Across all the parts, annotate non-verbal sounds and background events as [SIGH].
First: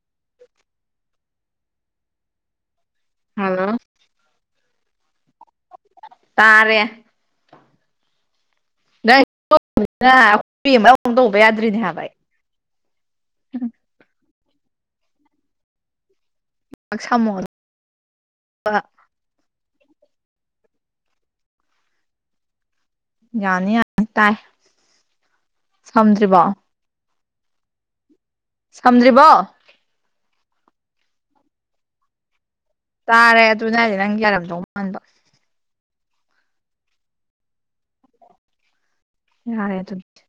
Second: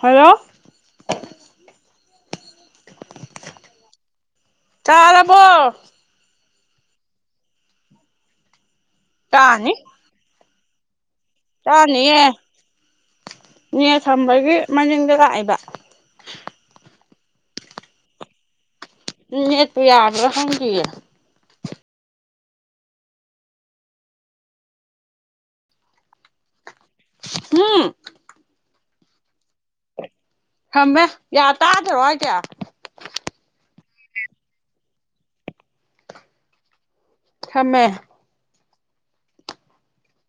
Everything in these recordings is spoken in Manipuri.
ꯍꯜꯂꯣ ꯍꯜꯂꯣ [UNINTELLIGIBLE] ꯇꯥꯔꯦ ꯇꯥꯅꯤ ꯐꯌꯦ ꯆꯅꯤꯌꯦ ꯌꯦ ꯅ‌ꯦꯠ ꯁꯝꯕꯒꯤ ꯃꯅꯤꯡꯗ ꯂꯥꯛꯑꯦꯕ ꯁꯃꯣ ꯅ‌ꯦꯠꯄꯨ ꯌꯥꯕꯔꯥ ꯈꯪꯗ‌ꯦꯟ ꯌꯥꯅꯤ ꯌꯥꯅꯤ ꯇꯥꯏ ꯁꯝꯗ꯭ꯔꯤꯕꯣ ꯎꯝ ꯁꯝꯗ꯭ꯔꯤꯕꯣ ꯁꯝꯃꯦ ꯌꯥ ꯇꯥꯗ꯭ꯔꯣ ꯍꯥꯏꯁ‌ꯦ ꯇꯥꯔꯦ ꯑꯗꯨꯅ ꯍꯥꯏꯗꯤ ꯅꯪ ꯌꯥꯔꯝꯗꯧ ꯃꯥꯟꯕ ꯁꯃꯃꯦ ꯌꯥꯔ‌ꯦ ꯑꯗꯨꯗꯤ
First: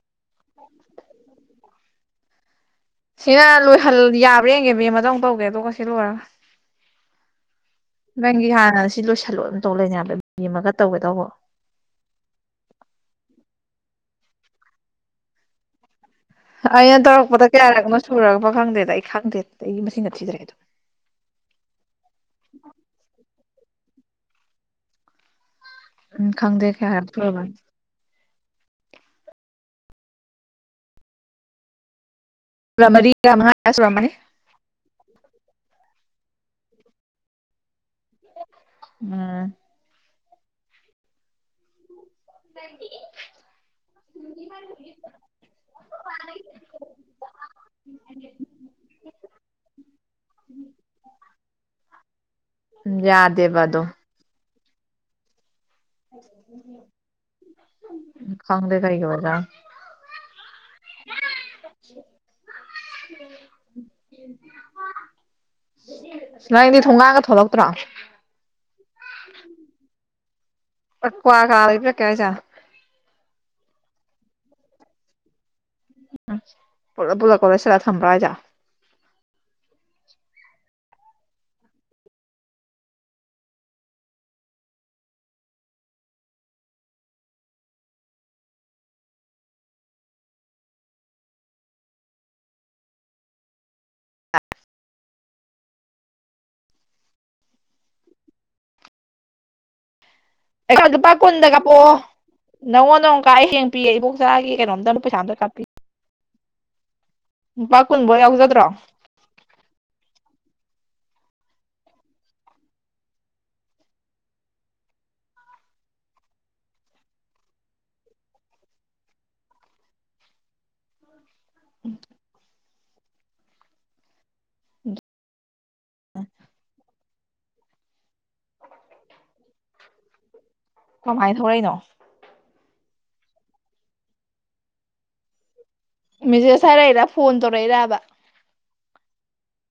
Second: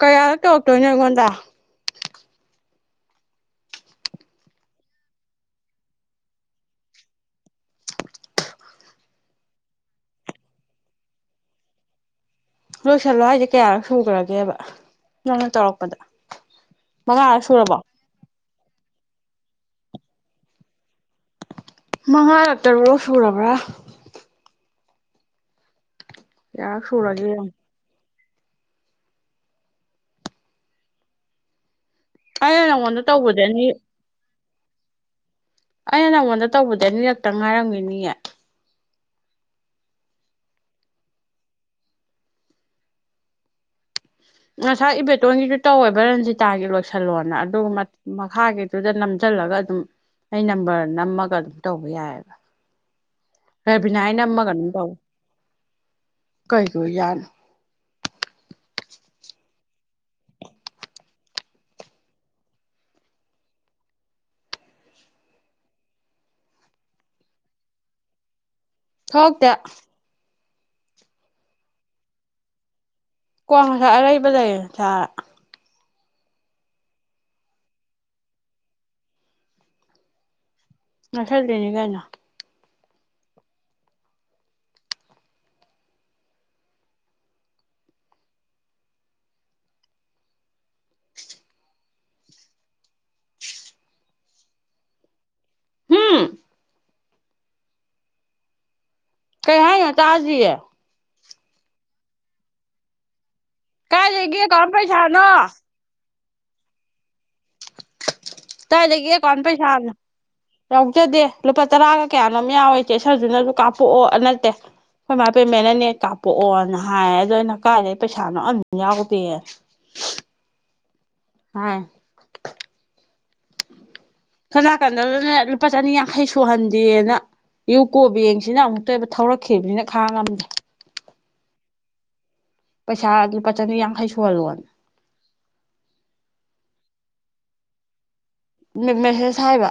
ꯀꯌꯥꯗꯛ ꯇꯧꯔꯛꯇꯣꯏꯅꯣ ꯑꯩꯉꯣꯟꯗ ꯁꯤꯅ ꯂꯣꯏꯍꯜ ꯌꯥꯕ꯭ꯔꯥ ꯌꯦꯡꯒꯦ ꯃ‌ꯦꯝꯃꯗ ꯑꯝ ꯇꯧꯒꯦ ꯑꯗꯨꯒ ꯁꯤ ꯂꯣꯏꯔꯒ ꯅꯪꯒꯤ ꯍꯥꯟꯅ ꯁꯤ ꯂꯣꯏꯁꯤꯜꯂꯣ ꯑꯃ ꯇꯧ ꯂꯩꯅꯦ ꯍꯥꯏꯕ ꯃꯤ ꯑꯃꯒ ꯇꯧꯒꯗꯧꯕ [UNINTELLIGIBLE] ꯂꯣꯏꯁꯜꯂꯣ ꯍꯥꯏꯁꯦ ꯀꯌꯥꯔꯛ ꯁꯨꯈ꯭ꯔꯒꯦꯕ ꯅꯪꯅ ꯇꯧꯔꯛꯄꯗ ꯑꯩꯅ ꯃꯉꯥꯔꯛ ꯇꯧꯔꯛꯄꯗ ꯁꯨꯔꯕꯣ ꯀꯌꯥꯔꯛꯅꯣ ꯁꯨꯔꯒ ꯈꯪꯗꯦꯗ ꯑꯩ ꯈꯪꯗꯦ ꯑꯩꯒꯤ ꯃꯁꯤꯡꯅ ꯊꯤꯗ꯭ꯔꯦꯗꯣ ꯃꯉꯥꯔ ꯇꯔꯨꯔꯛ ꯁꯨꯔꯕ꯭ꯔꯥ ꯎꯝ ꯈꯪꯗꯦ ꯀꯌꯥꯔꯛ ꯁꯨꯔꯒꯦ ꯌꯦꯡꯉꯣ ꯁꯨꯔꯕꯅ‌ꯣ ꯑꯩꯅ ꯁ ꯅꯪꯉꯣꯟꯗ ꯃꯔꯤ ꯇꯧꯕꯗꯤ ꯑꯅꯤ ꯇꯔꯌꯥꯥꯃꯉꯥꯌꯥ ꯁꯨꯔꯛꯝꯃꯅꯤ ꯑꯩꯅ ꯅꯪꯉꯣꯟꯗ ꯇꯧꯕꯗꯤ ꯑꯅꯤꯔꯛꯇ ꯉꯥꯏꯔꯝꯒꯅꯤꯌꯦ ꯎꯝ [UNINTELLIGIBLE] ꯉꯁꯥꯏ ꯏꯕꯦꯇꯣꯟꯒꯤꯁꯨ ꯇꯧꯋꯦꯕ ꯔꯟꯖꯤꯇꯥꯒꯤ ꯂꯣꯏꯁꯜꯂꯣꯅ ꯑꯗꯨꯒ ꯃꯈꯥꯒꯤꯗꯨꯗ ꯅꯝꯖꯟ ꯈꯜꯂꯒ ꯑꯗꯨꯝ ꯑꯩ ꯅꯝꯕꯔ ꯅꯝꯃꯒ ꯑꯗꯨꯝ ꯇꯧꯕ ꯌꯥꯑ‌ꯦꯕ ꯌꯥꯗꯦꯕ ꯑꯗꯣ ꯔꯕꯤꯅꯥ ꯍꯥꯏ ꯅꯝꯃꯒꯅ ꯇꯧ ꯈꯪꯗ‌ꯦ ꯀꯔꯤꯒꯤ ꯑ‌ꯣꯏꯔꯤꯖꯥꯠꯅ‌ꯣ [UNINTELLIGIBLE] ꯅꯪꯗꯤ ꯊꯣꯡꯒꯥꯡꯒ ꯊꯣꯛꯂꯛꯇ꯭ꯔꯣ ꯊ‌ꯣꯂꯛꯇ‌ꯦ ꯄꯀꯋꯥ ꯀꯥ [UNINTELLIGIBLE] ꯀ꯭ꯋꯥ ꯉꯁꯥꯏ ꯑꯔꯩꯕ ꯂꯩꯔ‌ꯦ ꯆꯥꯔ ꯎꯝ ꯄꯨꯂꯞ ꯄꯨꯂꯞꯀ ꯂ‌ꯣꯏꯁꯤꯜꯂ ꯊꯝꯕ꯭ꯔ‌ꯣ ꯍꯥꯏꯔꯤꯁ‌ꯦ ꯉꯊꯡꯗꯩꯅꯤ ꯀꯩꯅ‌ꯣ ꯎꯝ ꯀꯩ ꯍꯥꯏꯅ‌ꯣ ꯇꯗꯤꯌ‌ꯦ ꯑꯩ ꯂꯨꯄꯥ ꯀꯨꯟꯗ ꯀꯥꯄꯛꯑ‌ꯣ ꯅꯉ‌ꯣꯟꯗ ꯑꯃꯨꯛ ꯀꯥꯏ ꯍꯡ ꯄꯌꯦ ꯏꯕꯣꯛ ꯀꯥꯏꯗꯒꯤ ꯆꯆꯥꯒꯤ ꯑꯦꯀꯥꯎꯟ ꯀꯩꯅꯣꯝꯇꯪ ꯄꯩꯁꯥ ꯄꯩꯁꯥꯅꯣ ꯑꯝꯇ ꯀꯥꯞꯄꯤ ꯂꯨꯄꯥ ꯀꯨꯟꯕꯧ ꯋꯥꯎꯖ ꯇꯏꯖꯒꯤ ꯑ‌ꯦꯀꯥꯎꯟ ꯄꯩꯁꯥꯅ‌ꯣ ꯌꯥꯎꯖꯗꯦ ꯂꯨꯄꯥ ꯇꯔꯥꯒ ꯀꯌꯥꯅꯣꯝ ꯌꯥꯎꯋꯦ ꯆꯦ ꯁꯔꯗꯨꯅꯁꯨ ꯀꯥꯞꯄꯣꯛꯑꯣ ꯅꯠꯇꯦ ꯍꯣꯏ ꯃꯥ ꯄꯦꯃꯦꯟꯅ ꯅꯦꯛ ꯀꯥꯞꯄꯣꯛꯑꯣꯅ ꯍꯥꯏꯌꯦ ꯑꯗꯣ ꯑꯩꯅ ꯀꯥꯏꯗꯩ ꯄꯩꯁꯥꯅꯣ ꯑꯝꯝ ꯌꯥꯎꯗꯦ [INAUDIBLE] ꯍꯥ ꯀꯅꯥꯀꯟꯗꯗꯅꯦ ꯂꯨꯄꯥ ꯆꯅꯤ ꯌꯥꯡꯈꯩ ꯁꯨꯍꯟꯗꯦꯅ ꯀꯣꯕꯦꯡꯁꯤꯅ ꯑꯃꯨꯛꯇꯕ ꯊꯧꯔꯛꯈꯤꯕꯅꯤꯅ ꯈꯥꯡ ꯉꯝꯗꯦ ꯀꯃꯥꯏꯅ ꯊꯧꯔꯛꯏꯅꯣ ꯄꯩꯁꯥ ꯂꯨꯄꯥ ꯆꯅꯤ ꯌꯥꯡꯈꯩ ꯁꯨꯍꯜꯂꯣꯅ ꯃꯦꯁꯦꯖ ꯍꯥꯏꯔꯛꯏꯔꯥ ꯐꯣꯟ ꯇꯧꯔꯛꯏꯔꯕ ꯃꯦꯁꯦꯁ ꯍꯥꯏꯕ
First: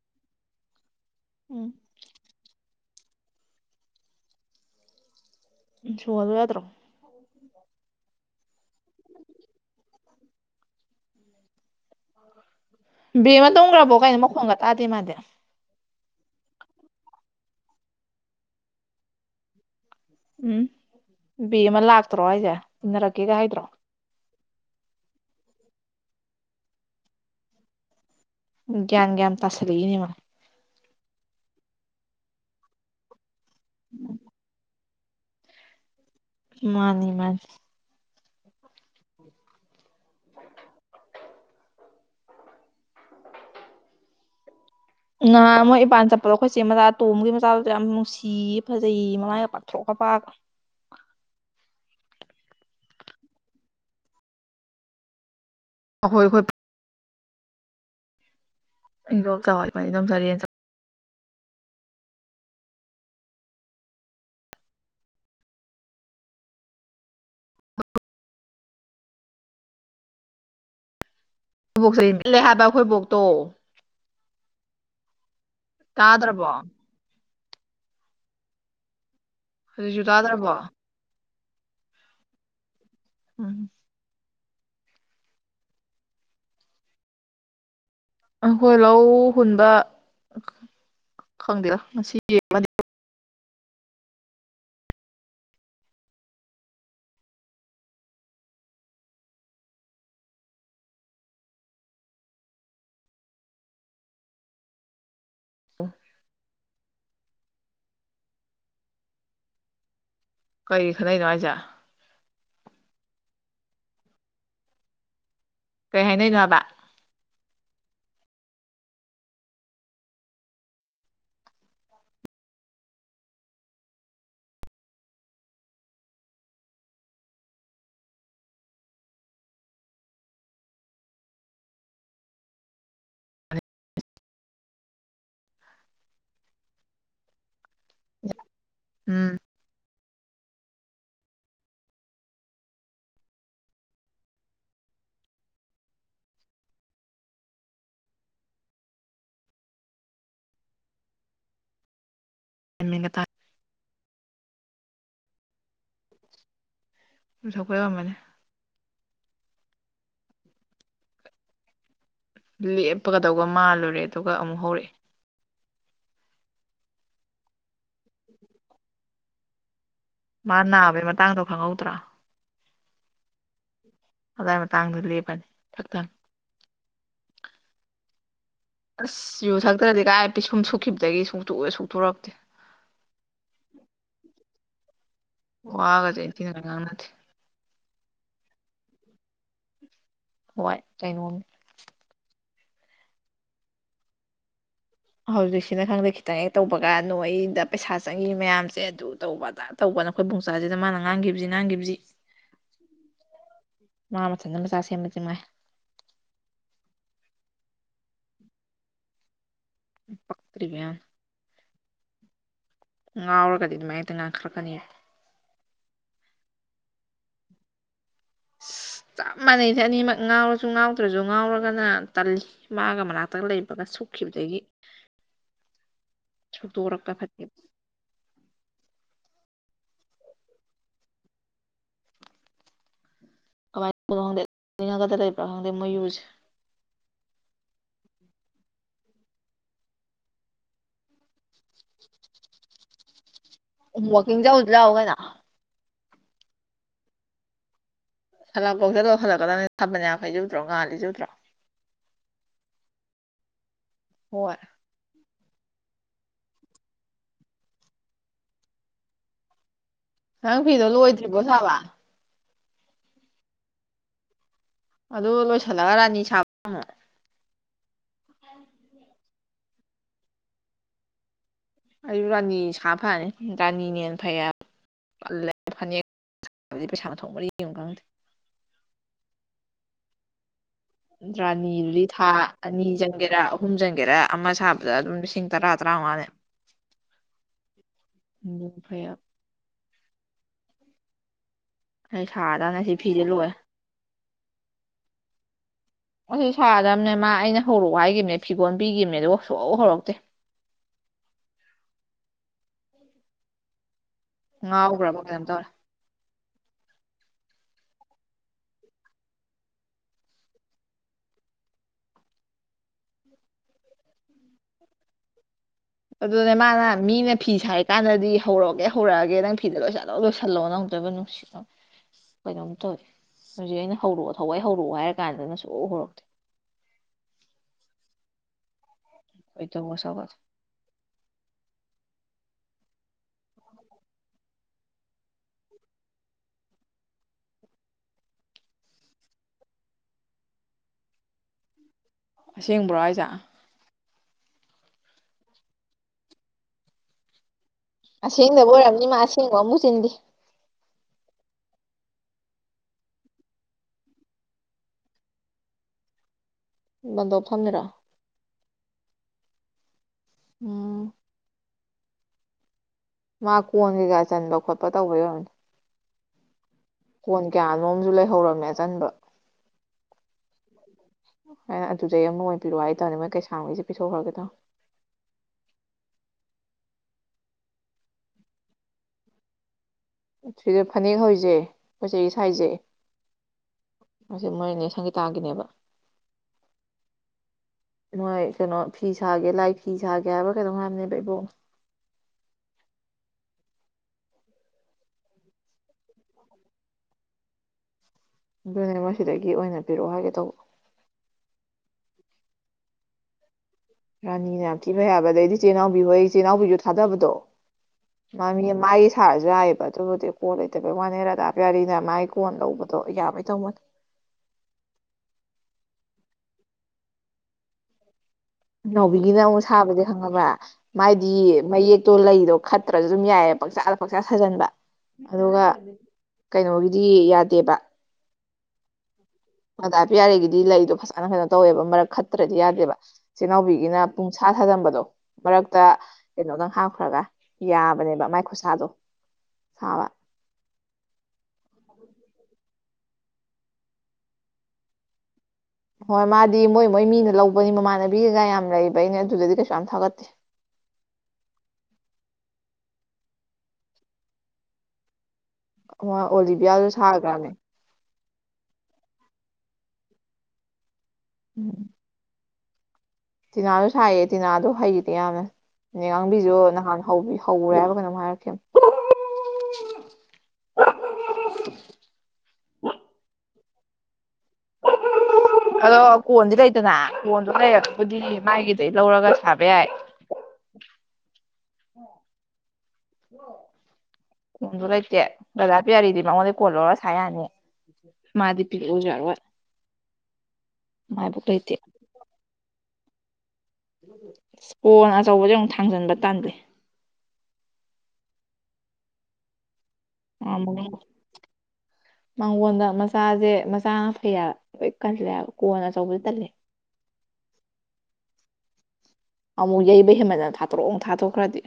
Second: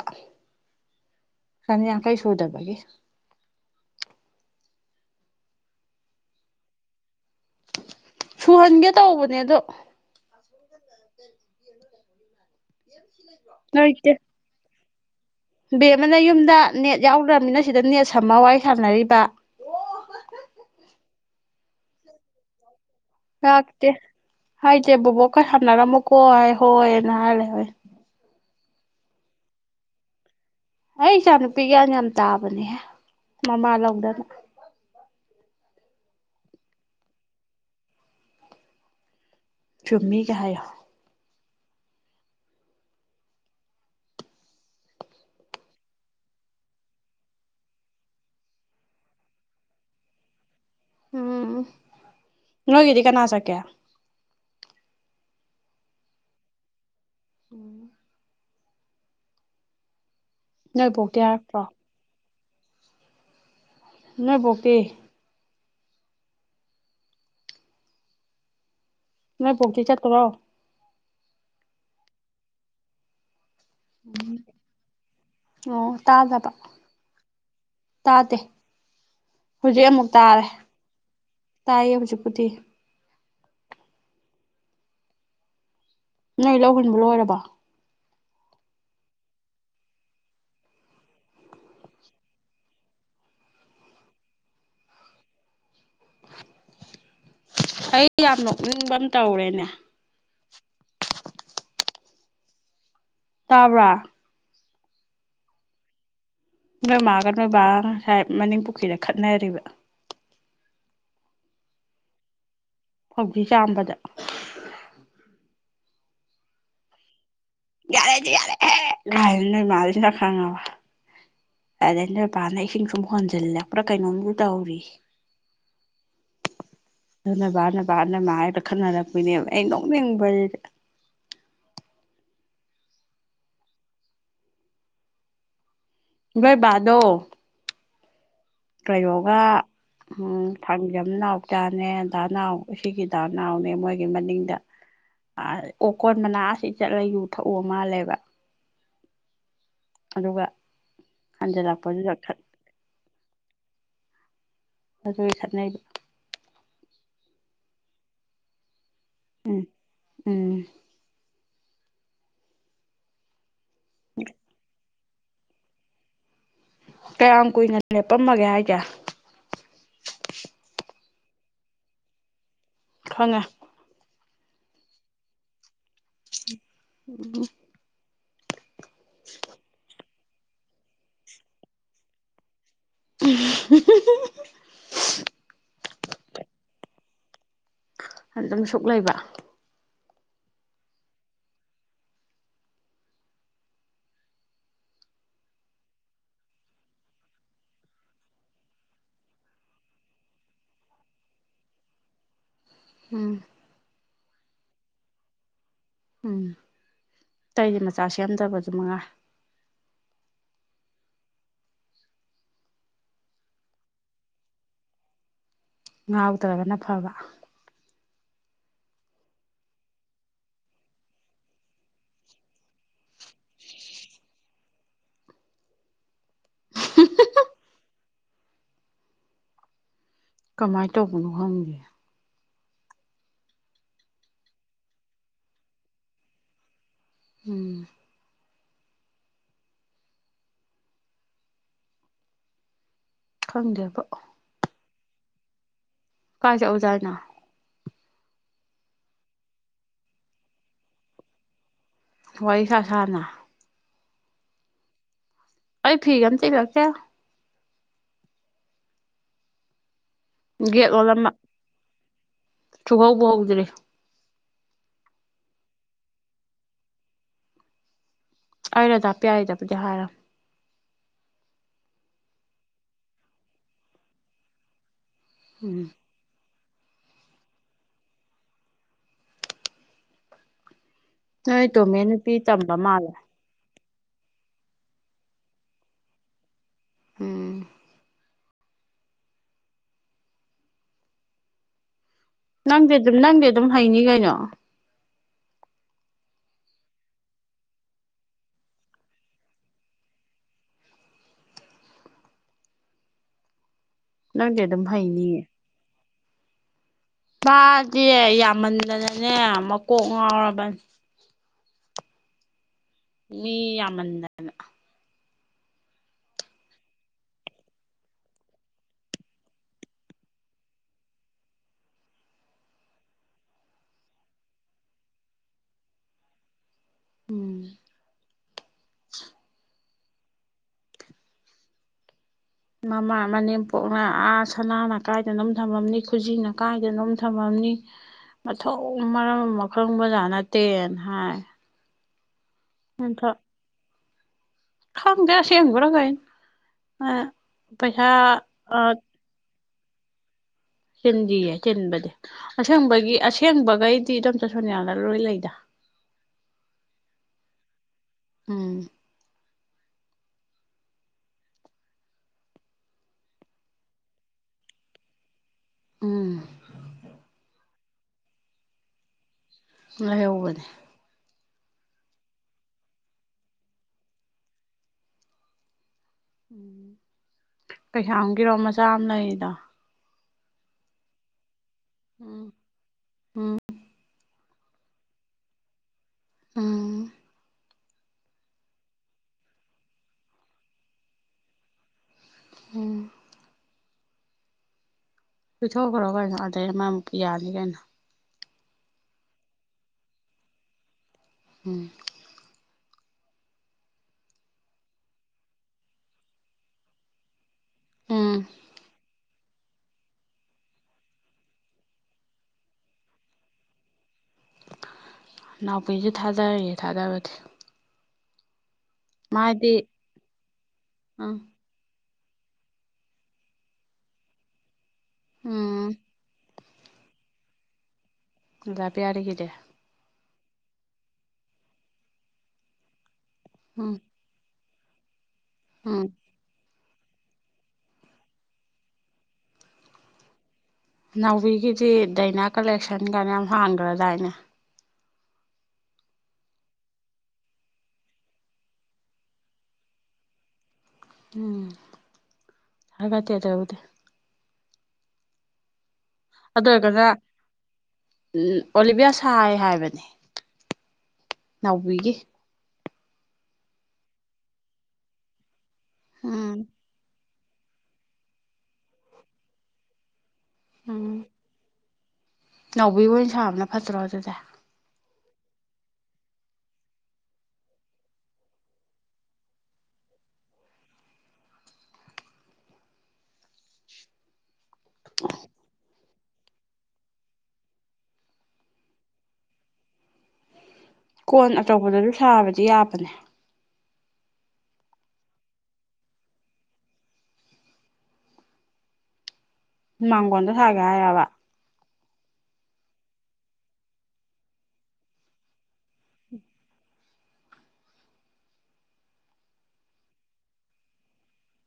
ꯎꯝ ꯆꯅꯤꯌꯥꯡꯈꯩ ꯁꯨꯗꯕꯒꯤ ꯁꯨꯍꯜꯂꯨ ꯌꯥꯗ꯭ꯔꯣ ꯁꯨꯍꯟꯒꯦ ꯇꯧꯕꯅꯦ ꯑꯗꯣ ꯕꯦꯡ ꯑꯃ ꯇꯣꯡꯈ꯭ꯔꯕꯣ ꯂꯩꯇꯦ ꯀꯥꯏꯅ ꯃꯈꯣꯡꯒ ꯇꯥꯗꯦ ꯃꯥꯗꯤ ꯕꯦꯝꯃꯅ ꯌꯨꯝꯗ ꯅꯦꯠ ꯌꯥꯎꯗ꯭ꯔꯃꯤꯅ ꯁꯤꯗ ꯅꯦꯠ ꯁꯝꯃ ꯋꯥꯔꯤꯏ ꯁꯥꯟꯅꯔꯤꯕ ꯎꯝ ꯕꯦꯃ ꯂꯥꯛꯇ꯭ꯔꯣ ꯑꯩꯁꯦ ꯏꯟꯅꯔꯛꯀꯦ ꯀ ꯍꯥꯏꯗ꯭ꯔꯣ ꯂꯥꯛꯇꯦ ꯍꯥꯏꯗꯦ ꯕꯣꯕꯣꯛꯈꯣꯏ ꯁꯥꯟꯅꯔꯝꯃꯨꯀꯣ ꯍꯥꯏ ꯍꯣꯏꯅ ꯍꯥꯏꯔꯦ ꯍꯣꯏ ꯭ꯒꯌꯥꯟꯒ ꯇꯥꯁꯤꯂꯛꯏꯅꯦ ꯃꯥ ꯑꯩ ꯏꯆꯥ ꯅꯨꯨꯄꯤ ꯒ꯭ꯌꯥꯝ ꯇꯥꯕꯅꯦꯍ° ꯃꯃꯥ ꯂꯧꯗꯅ ꯃꯥꯅꯤ ꯃꯥꯅꯤ ꯆꯨꯝꯃꯤ ꯀꯌꯥ ꯍꯥꯏ ꯅꯍꯥ ꯃꯣꯏ ꯏꯄꯥꯟ ꯆꯠꯄꯗꯣ ꯑꯩꯈꯣꯏꯆꯦ ꯃꯆꯥ ꯇꯣꯝꯕꯒꯤ ꯃꯆꯥꯗꯨꯗ ꯌꯥꯝ ꯅꯨꯡꯁꯤ ꯐꯖꯩ ꯃꯃꯥꯏꯒ ꯄꯥꯛꯊꯣꯛ ꯄꯥ ꯎꯝ ꯅꯣꯢꯒꯤꯗꯤ ꯀꯅꯥꯥ ꯆꯠꯀꯦ ꯑ ꯍꯣꯏ ꯍꯣꯏ ꯎꯝ ꯏꯗꯣꯆꯥꯍꯣꯢ [UNINTELLIGIBLE] ꯅꯥꯏꯕꯣꯛꯇ ꯌꯥꯔꯛꯇ꯭ꯔꯣ ꯅꯣꯢꯄꯣꯛꯇꯤ ꯅꯣꯢꯄꯣꯛꯇꯤ ꯆꯠꯇꯔꯣ ꯑꯩꯏꯕꯣꯛ ꯁꯜꯂꯦ ꯍꯥꯏꯕ ꯑꯩꯈꯣꯏꯕꯣꯛꯇꯣ ꯎ ꯑꯣ ꯇꯥꯗ꯭ꯔꯕꯣ ꯇꯥꯖꯕ ꯇꯥꯇꯦ ꯑꯗꯨꯁꯨ ꯇꯥꯗ꯭ꯔꯕꯣ ꯇꯥꯏꯌꯦ ꯍꯧꯖꯤꯄꯨꯗꯤ ꯎꯝ ꯅꯣꯏ ꯂꯧ ꯍꯨꯟꯕ ꯂꯣꯏꯔꯕꯣ ꯑꯍꯣꯏ ꯂꯧ ꯍꯟꯕ ꯈꯪꯗꯦꯔ ꯉꯁꯤ ꯌꯦꯡꯃꯗꯤ ꯑꯩ ꯌꯥꯝ ꯅꯣꯛꯅꯤꯡꯕ ꯑꯃ ꯇꯧꯔꯦꯅꯦ ꯑ ꯇꯥꯕ꯭ꯔꯥ ꯑ ꯅꯣꯏ ꯃꯥꯒ ꯅꯣꯏꯕꯥꯒ ꯉꯁꯥꯏ ꯃꯅꯤꯡ ꯄꯨꯈ꯭ꯔꯤꯗ ꯈꯠꯅꯔꯤꯕ ꯀꯔꯤ ꯈꯅꯩꯅꯣ ꯍꯥꯢꯖꯦ ꯍꯧꯖꯤ ꯆꯥꯝꯕꯗ ꯀꯩ ꯍꯥꯏꯅꯩ ꯅꯣ ꯍꯥꯢꯕ ꯌꯥꯔꯦ ꯌꯥꯔꯦꯍꯦ ꯀꯥꯢꯅ ꯅꯣꯢꯃꯥꯖꯤꯅ ꯈꯪꯉꯕ ꯑꯗꯩꯩꯅ ꯅꯨꯄꯥꯅ ꯏꯁꯤꯡ ꯁꯨꯝ ꯍꯣꯟꯖꯤꯜꯂꯛꯄ꯭ꯔꯥ ꯀꯩꯅꯣꯝꯁꯨ ꯇꯧꯔꯤ ꯑ ꯑꯗꯨꯅꯕꯅ ꯅ ꯃꯥ ꯍꯥꯏ ꯄ ꯈꯠꯅꯔꯛꯄꯅꯦꯕ ꯑꯩ ꯅꯣꯛꯅꯤꯡꯕꯗ ꯑ ꯏꯚꯥꯏ ꯗꯣ ꯎꯝ ꯀꯌꯣꯒ ꯎꯝ ꯐꯪꯖꯝ ꯅꯥꯎꯆꯥꯅꯦ ꯗꯥꯅꯥꯎ ꯑꯁꯤꯒꯤꯗ ꯅꯥꯎꯅꯦ ꯃꯣꯏꯒꯤ ꯃꯅꯤꯡꯗ ꯑꯣꯀꯣꯟ ꯃꯅꯥ ꯑꯁꯤ ꯆꯠꯂ ꯌꯨ ꯊꯛꯎ ꯃꯥꯜꯂꯦꯕ [INAUDIBLE] ꯑꯗꯨꯒ ꯍꯟꯖꯜꯂꯛꯄꯗꯨꯗꯠ [INAUDIBLE] ꯑꯗꯨ ꯈꯠꯅꯩꯔꯤꯕ ꯊꯄꯕ ꯃꯅꯤ ꯎꯝ ꯎꯝ ꯂꯦꯞꯄꯒꯗꯧꯕ ꯃꯥꯜꯂꯨꯔꯦ ꯑꯗꯨꯒ ꯑꯃꯨꯛ ꯍꯧꯔꯛꯑꯦ ꯀꯌꯥꯝ ꯀꯨꯏꯅ ꯂꯦꯞꯄꯝꯃꯒꯦ ꯍꯥꯏꯒꯦ ꯃꯥ ꯅꯥꯕꯒꯤ ꯃꯇꯥꯡꯗꯣ ꯈꯪꯍꯧꯗ꯭ꯔꯥ ꯈꯪꯉꯦ ꯑꯗꯨꯋꯥꯏ ꯃꯇꯥꯡꯗ ꯂꯦꯞꯄꯅꯤ ꯊꯛꯊꯪ ꯎꯝ ꯑꯁ ꯌꯨ ꯊꯛꯇ꯭ꯔꯗꯤ ꯀꯥꯏ ꯄꯤꯁꯨꯝ ꯁꯨꯈꯤꯕꯗꯒꯤ ꯁꯨꯛꯇꯣꯔꯛꯇꯦ ꯑꯣꯒ ꯉ ꯅ ꯑꯗꯨꯪ ꯁꯨꯛ ꯂꯩꯕ ꯍꯣꯏ ꯀꯩꯅꯣꯅꯤ ꯍꯧꯖꯤꯛꯁꯤꯅ ꯈꯪꯗꯦ ꯈꯤꯇꯪ ꯍꯦꯛ ꯇꯧꯕ ꯀꯥꯟ ꯅꯣ ꯑꯩꯗ ꯄꯩꯁꯥ ꯆꯪꯉꯤ ꯃꯌꯥꯝꯁꯦ ꯑꯗꯨ ꯇꯧꯕ ꯇ ꯅ ꯑꯩꯈꯣꯏ ꯄꯨꯡꯆꯥꯥꯁꯤꯗ ꯃꯥꯅ ꯉꯥꯡꯈꯤꯕꯁꯤ ꯉꯥꯡꯈꯤꯕꯁꯤ ꯎꯝ ꯃꯥꯃ ꯆꯗ ꯃꯁꯥꯁꯦꯝ ꯃ ꯆꯃꯃꯦ ꯎꯝꯇꯩꯗꯤ ꯃꯆꯥ ꯁꯦꯝꯗꯕꯁꯨ ꯃꯉꯥ ꯐꯥꯛꯇ꯭ꯔꯤꯔꯤꯕꯅ ꯎꯔꯒꯗꯤ ꯑꯗꯨ ꯃꯥꯥꯏ ꯇ ꯉ ꯈꯔꯀꯅꯤ ꯉꯥꯎꯇ꯭ꯔꯒꯅ ꯐꯕ ꯑ ꯆꯞ ꯃꯥꯟꯅꯩꯗ ꯑꯅꯤꯃꯛ ꯉꯥꯎꯔꯁꯨ ꯉꯥꯎꯗ꯭ꯔꯁꯨ ꯉꯥꯎꯔꯒꯅ ꯇꯜꯂꯤ ꯃꯥꯒ ꯃꯅꯥꯛꯇ ꯍꯇꯥꯡ ꯂꯩꯕꯒ ꯁꯣꯛꯈꯤꯕꯗꯒꯤ ꯁꯗ ꯑꯣꯔꯛ ꯀꯥ ꯐꯇ ꯀꯃꯥꯏꯅ ꯇꯧꯕꯅꯣ ꯍꯪꯒꯦ ꯀꯃꯥꯏꯅ ꯇ ꯈꯪꯗꯦ ꯈꯛꯇ ꯂꯩꯕ꯭ꯔꯥ ꯈꯪꯗꯦ ꯃꯌꯨꯁꯦ ꯎꯝ ꯈꯪꯗꯦꯕ ꯂꯎꯒꯅ ꯀꯥꯏ ꯆꯎꯖꯥꯅ ꯁꯂꯞ ꯀꯧꯁꯂꯧ ꯍꯜꯂꯛꯀꯗ ꯅꯅꯦ ꯊꯝꯕꯅꯦꯈꯩꯖꯨꯗ꯭ꯔꯣ ꯉꯥ ꯂꯩꯖꯨꯗ꯭ꯔꯣ ꯋꯥꯏ ꯁꯥ ꯁꯥꯥꯅ ꯍꯣꯏ ꯑꯩ ꯐꯤ ꯊ ꯀ ꯀꯦ ꯅꯪ ꯐꯤꯗꯣ ꯂꯣꯏꯗ꯭ꯔꯤꯕꯣ ꯁꯥꯕ ꯊꯨꯍꯥꯎꯕ ꯍꯧꯥꯎꯗ꯭ꯔꯦ ꯑꯗꯨ ꯂꯣꯏꯁꯤꯜꯂꯒ ꯔꯥꯅꯤ ꯁꯥꯕ ꯑꯩꯔꯗꯥꯄꯤ ꯌꯥꯔꯤꯗꯕꯨꯗꯤ ꯍꯥꯏꯔ ꯑꯩꯁꯨ ꯔꯥꯅꯤ ꯁꯥ ꯐꯅꯤ ꯔꯥꯅꯤꯅꯦꯅ ꯐꯩꯜꯂ ꯎꯝ ꯐꯅꯦꯛ ꯍꯥꯏꯕꯗꯤ ꯄꯩꯁꯥꯅ ꯊꯣꯡꯕꯗꯤ ꯌꯦꯡ ꯈꯪꯗꯦ ꯅꯣꯏ ꯇꯣꯃꯦ ꯔꯅꯤꯗꯤ ꯊꯥ ꯅꯨꯄꯤ ꯇꯝꯕ ꯑꯅꯤ ꯃꯥꯜꯂꯦ ꯆꯪꯒꯦꯔꯥ ꯍꯨꯝꯖꯤꯟꯒꯦꯔ ꯑꯃ ꯁꯥꯕꯗ ꯑꯗꯨꯝ ꯂꯤꯁꯤꯡ ꯇꯔꯥ ꯇꯔꯥꯃꯉꯥꯅꯦ ꯎꯝ ꯎꯝ ꯐꯌꯥ ꯑꯩ ꯁꯥꯔꯗꯕꯅꯦ ꯅꯪꯗꯤ ꯁꯤ ꯑꯗꯨꯝ ꯐꯤꯁꯦ ꯅꯪꯗꯤ ꯂꯣꯏꯔꯦ ꯑꯗꯨꯝ ꯍꯩꯅꯤ ꯀꯩꯅꯣ [INAUDIBLE] ꯑꯁꯤ ꯁꯥꯗꯕꯅꯦ ꯃꯥ ꯑꯩꯅ ꯍꯧꯔꯛ ꯍꯥꯏꯒꯤꯈꯤꯕꯅꯦ ꯐꯤꯒꯣꯜ ꯄꯤꯈꯤꯕꯅꯦ ꯗꯨꯒ ꯁꯨꯍꯧ ꯍꯧꯔꯛꯇꯦ [INAUDIBLE] ꯅꯪꯗꯦ ꯑꯗꯨꯝ ꯉꯥꯎꯈ꯭ꯔꯕ ꯐꯩꯅꯤ ꯀꯩꯅꯣꯝ ꯇꯧꯔꯦ ꯃꯥꯗꯤ ꯌꯥꯝꯃꯟꯗꯅꯅꯦ ꯃꯀꯣꯛ ꯉꯥꯎꯔꯕꯅꯦ ꯃꯤ ꯌꯥꯝꯃꯟꯗꯅ ꯑꯗꯨꯅꯦ ꯃꯥꯅ ꯃꯤꯅ ꯐꯤ ꯁꯥꯔꯤꯀꯥꯟꯗꯗꯤ ꯍꯧꯔꯛꯑꯒꯦ ꯍꯧꯔꯛꯑꯒꯦ ꯅꯪ ꯐꯤꯗ ꯂꯣꯏ ꯆꯠꯂ ꯂꯣꯏꯁꯤꯜꯂꯛꯑꯣ ꯅꯪ ꯇꯧꯔꯤꯕ ꯅꯨꯡꯁꯤ ꯀꯩꯅꯣꯝ ꯇꯧꯋꯤ ꯍꯧꯖꯤꯛ ꯑꯩꯅ ꯍꯧꯔꯛꯑꯣ ꯊꯋꯥꯏ ꯍꯧꯔꯛꯑꯣ ꯍꯥꯏꯔ ꯀꯥꯟꯗꯩꯅ ꯁꯣꯛ ꯍꯧꯔꯛꯇꯦ ꯎꯝ ꯑꯩ ꯇꯕꯨꯁꯕ ꯃꯃꯥ ꯃꯅꯦꯝꯄꯣꯛꯅ ꯑꯥ ꯁꯅꯥꯅ ꯀꯥꯏꯗꯅꯝ ꯊꯝꯃꯝꯅꯤ ꯈꯨꯖꯤꯅ ꯀꯥꯏꯗꯅꯣꯝ ꯊꯝꯃꯅꯤ ꯃꯊꯧ ꯃꯔꯝ ꯑꯃ ꯈꯪꯕꯖꯥꯠ ꯅꯠꯇꯦꯅ ꯍꯥꯏ ꯑꯁꯦꯡꯕ꯭ꯔꯣ ꯑꯁꯦ ꯑꯗꯣ ꯈꯪꯗꯦ ꯑꯁꯦꯡꯕꯔ ꯀꯥꯏ ꯑꯁꯦꯡꯗꯕ ꯑꯣꯏꯔꯝꯅꯤ ꯃꯥ ꯑꯁꯦꯡꯕꯣ ꯑꯃꯨ ꯆꯤꯟꯗꯦ ꯆꯤꯟꯗꯤꯌꯦ ꯆꯤꯟꯕꯗꯤ ꯑꯁꯦꯡꯕꯒꯤ ꯑꯁꯦꯡꯕꯈꯩꯗꯤ ꯏꯗꯣꯝꯆ ꯁꯣꯅꯤꯌꯥꯅ ꯂꯣꯏ ꯂꯩꯗ ꯕꯪꯗꯣꯞ ꯊꯝꯃꯤꯔꯣ ꯎꯝ ꯎꯝ ꯃꯥ ꯀꯣꯟ ꯀꯩꯀꯥ ꯆꯟꯕ ꯈꯣꯠꯄ ꯇꯧꯕ ꯌꯔꯅꯤ ꯎꯝ [INAUDIBLE] ꯀꯣꯟ ꯀꯌꯥ ꯅꯣꯝꯁꯨ [INAUDIBLE] ꯂꯩꯍꯧꯔꯝꯃꯦ ꯑꯆꯟꯕ ꯂꯩꯍꯩꯕꯅꯦ ꯍ ꯑꯗꯨꯗꯩ ꯑꯃꯨꯛ ꯑꯣꯏꯕꯤꯔꯣꯑꯣ ꯍꯥꯏꯇꯥꯔꯅꯦ ꯃꯣꯏ ꯀꯩꯁꯥꯃꯛꯩꯁꯦ ꯄꯤꯊꯣꯛꯈ꯭ꯔꯒꯦ ꯇꯥ ꯎꯝ ꯀꯩꯁꯥꯝꯒꯤꯔꯣ ꯃꯆꯥ ꯑꯃ ꯂꯩꯔꯤꯗ ꯁꯤꯗ ꯐꯅꯦꯛ ꯍꯧꯁꯦ ꯀꯆꯩ [INAUDIBLE] ꯎꯝ ꯁꯥꯏꯖꯦ ꯎꯝ ꯑꯁꯤ ꯃꯣꯏꯅꯦ ꯁꯪꯒꯤꯇꯥꯒꯤꯅꯦꯕ ꯎꯝ ꯃꯣꯏ ꯀꯩꯅꯣ ꯐꯤ ꯁꯥꯒꯦ ꯂꯥꯏ ꯐꯤ ꯁꯥꯒꯦ ꯍꯥꯏꯕ ꯀꯩꯅꯣꯝ ꯍꯥꯏꯕꯅꯦꯕ ꯏꯕꯣꯛ ꯎꯝ ꯄꯤꯊꯣꯛꯈ꯭ꯔꯣ ꯀꯩꯅꯣ ꯑꯗꯩ ꯑꯃꯃꯨꯛ ꯄꯤ ꯌꯥꯅꯤ ꯀꯩꯅꯣ ꯑꯗꯨꯅꯦꯕ ꯁꯤꯗꯒꯤ ꯑꯣꯏꯅ ꯄꯤꯔꯛꯑꯣ ꯍꯥꯏꯒꯦ ꯇꯧꯕ ꯎꯝ ꯔꯥꯅꯤꯅ ꯌꯥꯝ ꯊꯤꯕ ꯍꯥꯏꯕ ꯗꯩꯗꯤ ꯆꯦꯅꯥꯎꯕꯤꯍꯣꯏ ꯏꯆꯦ ꯅꯥꯎꯕꯤꯁꯨ ꯊꯥꯗꯕꯗꯣ ꯎꯝ ꯃꯥꯃꯤ ꯃꯥꯒꯤ ꯁꯥꯜ ꯌꯥꯏꯑꯕ ꯑꯗꯨꯕꯨꯗꯤ ꯀꯣꯟ ꯂꯩꯇꯕꯩ ꯋꯥꯅꯦ ꯔꯥꯗꯥꯕ ꯌꯥꯔꯤꯅ ꯃꯥꯒꯤ ꯀꯣꯟ ꯂꯧꯕꯗꯣ ꯌꯥꯕꯩ ꯇꯧꯕꯃꯅꯦ ꯅꯥꯎꯄꯤꯁꯨ ꯊꯥꯗꯔꯤꯌꯦ ꯊꯥꯗꯕꯗꯤ ꯅꯥꯎꯕꯤꯒꯤꯅ ꯑꯃꯨꯛ ꯃꯥꯗꯤ ꯁꯥꯕꯁꯦ ꯈꯪꯉꯕ꯭ꯔꯥ ꯃꯥꯗꯤ ꯎꯝ ꯃꯌꯦꯛ ꯇꯣ ꯂꯩꯗꯣ ꯈꯠꯇ꯭ꯔꯁꯨ ꯑꯗꯨꯝ ꯌꯥꯏꯑ ꯄꯥꯛꯆꯆꯥꯗ ꯄꯥꯛꯆꯆꯥ ꯁꯥꯖꯟꯕ ꯑꯗꯨꯒ ꯎꯝ ꯀꯩꯅꯣꯒꯤꯗꯤ ꯌꯥꯗꯦꯕ ꯄꯤꯔꯒꯤꯗꯦ ꯗꯥ ꯄꯤꯌꯥꯔꯤꯒꯤꯗꯤ ꯂꯩꯗꯣ ꯐꯖꯅ ꯀꯩꯅꯣ ꯇꯧꯋꯦꯕ ꯃꯔꯛ ꯈꯠꯇ꯭ꯔꯗꯤ ꯌꯥꯗꯦꯕ ꯆꯦ ꯎꯝ ꯅꯥꯎꯕꯤꯒꯤꯅ ꯄꯨꯡꯁꯥ ꯁꯥꯖꯟꯕꯗꯣ ꯃꯔꯛꯇ ꯎꯝ ꯀꯩꯅꯣꯃ ꯍꯥꯞ ꯈ꯭ꯔ ꯌꯥꯕꯅꯦꯕ ꯃꯥꯏ ꯈꯨꯠꯁꯥꯗꯣ ꯁꯥꯕ ꯅꯥꯎꯕꯤꯒꯤꯗꯤ ꯗꯥꯏꯅꯥ ꯀꯂꯦꯛꯁꯟ ꯀꯥꯏꯅ ꯌꯥꯝ ꯍꯥꯡꯈ꯭ꯔꯗꯥꯏꯅꯦ ꯍꯣꯏ ꯃꯥꯗꯤ ꯃꯣꯏ ꯃꯣꯏ ꯃꯤꯅ ꯂꯧꯕꯅꯤ ꯃꯃꯥꯟꯅꯕꯤꯒꯩꯒ ꯌꯥꯝ ꯂꯩꯕ ꯑꯅꯦ ꯑꯗꯨꯗꯗꯤ ꯀꯩꯁꯨ ꯌꯥꯝ ꯊꯥꯒꯠꯇꯦ [INAUDIBLE] ꯎꯝ ꯍꯥꯏꯗꯤ ꯑꯗ ꯍꯎꯗꯦ ꯑꯃ ꯑꯣꯂꯤꯕꯤꯌꯥꯗ ꯁꯥꯒ꯭ꯔꯝꯅ‌‌ꯦ ꯎꯝ ꯑꯣꯂꯤꯕꯤꯌꯥ ꯁꯥꯏ ꯍꯥꯏꯕꯅꯤ ꯎꯝ ꯅꯥꯎꯕꯤꯒꯤ ꯇꯤꯅꯥꯁꯨ ꯁꯥꯏꯌꯦ ꯇꯤꯅꯥꯗꯣ ꯍꯩꯇ‌ꯦ ꯌꯥꯝꯅꯅꯦ ꯉꯥꯡꯕꯤꯁꯨ ꯎꯝ ꯅꯍꯥꯟ ꯍꯧꯕꯤꯌꯨ ꯍꯧꯔꯦ ꯍꯥꯏꯕ꯭ꯔ ꯀꯩꯅꯣꯝ ꯍꯥꯏꯔꯛꯈꯤꯝꯅ‌ꯦ ꯅꯥꯎꯕꯤ ꯑꯣꯏꯅ ꯁꯥꯕꯅ ꯐꯠꯇ꯭ꯔꯣ ꯑꯗꯨꯗꯤ ꯍꯧꯍꯧꯍꯧꯍꯍꯧꯍꯍꯧ ꯑꯗꯣ ꯀꯣꯟꯗꯤ ꯂꯩꯇꯅ ꯀꯣꯟꯗꯣ ꯂꯩꯔꯒꯕꯨꯗꯤ ꯃꯥꯥꯏꯒꯤꯗꯩ ꯂꯧꯔꯒ ꯁꯥꯕ ꯌꯥꯏ [UNINTELLIGIBLE] ꯀꯣꯟꯗꯣ ꯂꯩꯇꯦ ꯔꯥꯙꯥ ꯄꯤꯌꯥꯔꯤꯗꯤ ꯅꯉꯣꯟꯗꯩ ꯀꯣꯜ ꯂꯧꯔ ꯁꯥ ꯌꯥꯅꯤ ꯃꯥꯗꯤ ꯄꯤꯔꯛꯑꯣꯁꯨ ꯌꯥꯔꯛꯑ‍ꯣꯏ ꯀꯣꯟ ꯑꯆꯧꯕꯗꯁꯨ ꯁꯥꯕꯗꯤ ꯌꯥꯕꯅꯦ ꯏꯁꯄꯣꯟ ꯑꯆꯧꯕꯁ ꯑꯃꯨꯛ ꯊꯥꯡꯖꯟꯕ ꯇꯥꯟꯂ‌ꯦ ꯃꯥꯡꯒꯣꯟꯗ ꯁꯥꯒꯦ ꯍꯥꯏꯔꯕ ꯃꯥꯡꯒꯣꯜꯗ ꯃꯆꯥꯁꯦ ꯃꯆꯥꯅ ꯐꯩ ꯍꯥꯏꯕ ꯂꯣꯏ ꯀꯜꯂꯦ ꯀꯣꯟꯅ ꯑꯆꯧꯕꯁꯦ ꯇꯜꯂꯦ [INAUDIBLE] ꯑꯃꯨꯛ ꯌꯩꯕ ꯍꯦꯟꯃꯟꯗꯅ ꯊꯥꯠꯇꯣꯔꯛꯑꯣ ꯊꯥꯗꯣꯛꯈ꯭ꯔꯗꯤ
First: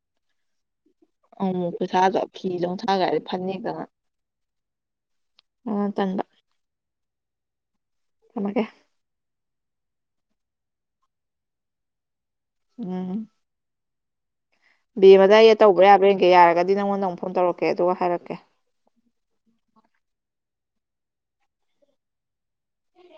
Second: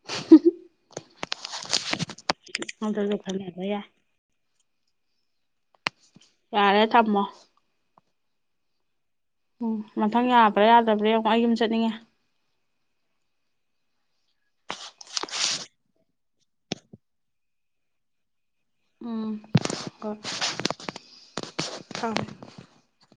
[INAUDIBLE] ꯑꯃꯨꯃꯨꯛ ꯄꯩꯁꯥꯗꯣ ꯑꯗꯨꯁꯨ ꯐꯤꯗꯊꯥꯒꯗꯤ ꯐꯅꯕ ꯐꯅꯤꯗꯅ ꯌꯥꯏ ꯌꯥꯔꯦ ꯊꯝꯃꯣ ꯊꯝꯃꯒꯦ ꯎꯝ ꯃꯊꯪ ꯌꯥꯕ꯭ꯔꯥ ꯌꯥꯗꯕ꯭ꯔꯥ ꯌꯦꯡꯉꯣ ꯑꯩ ꯌꯨꯝ ꯆꯠꯅꯤꯡꯉꯦ ꯎꯝ ꯕ‌ꯦꯝꯃꯗ ꯑꯩꯅ ꯇꯧꯕ ꯌꯥꯕ꯭ꯔꯥ ꯌꯦꯡꯒꯦ ꯌꯥꯔꯒꯗꯤ ꯅꯪꯉꯣꯟꯗ ꯑꯃꯨꯛ ꯐꯣꯟ ꯇꯧꯔꯛꯀꯦ ꯑꯗꯨꯒ ꯍꯥꯏꯔꯛꯀꯦ ꯎꯝ ꯍ‌ꯣꯏ ꯊꯝꯃ‌ꯦ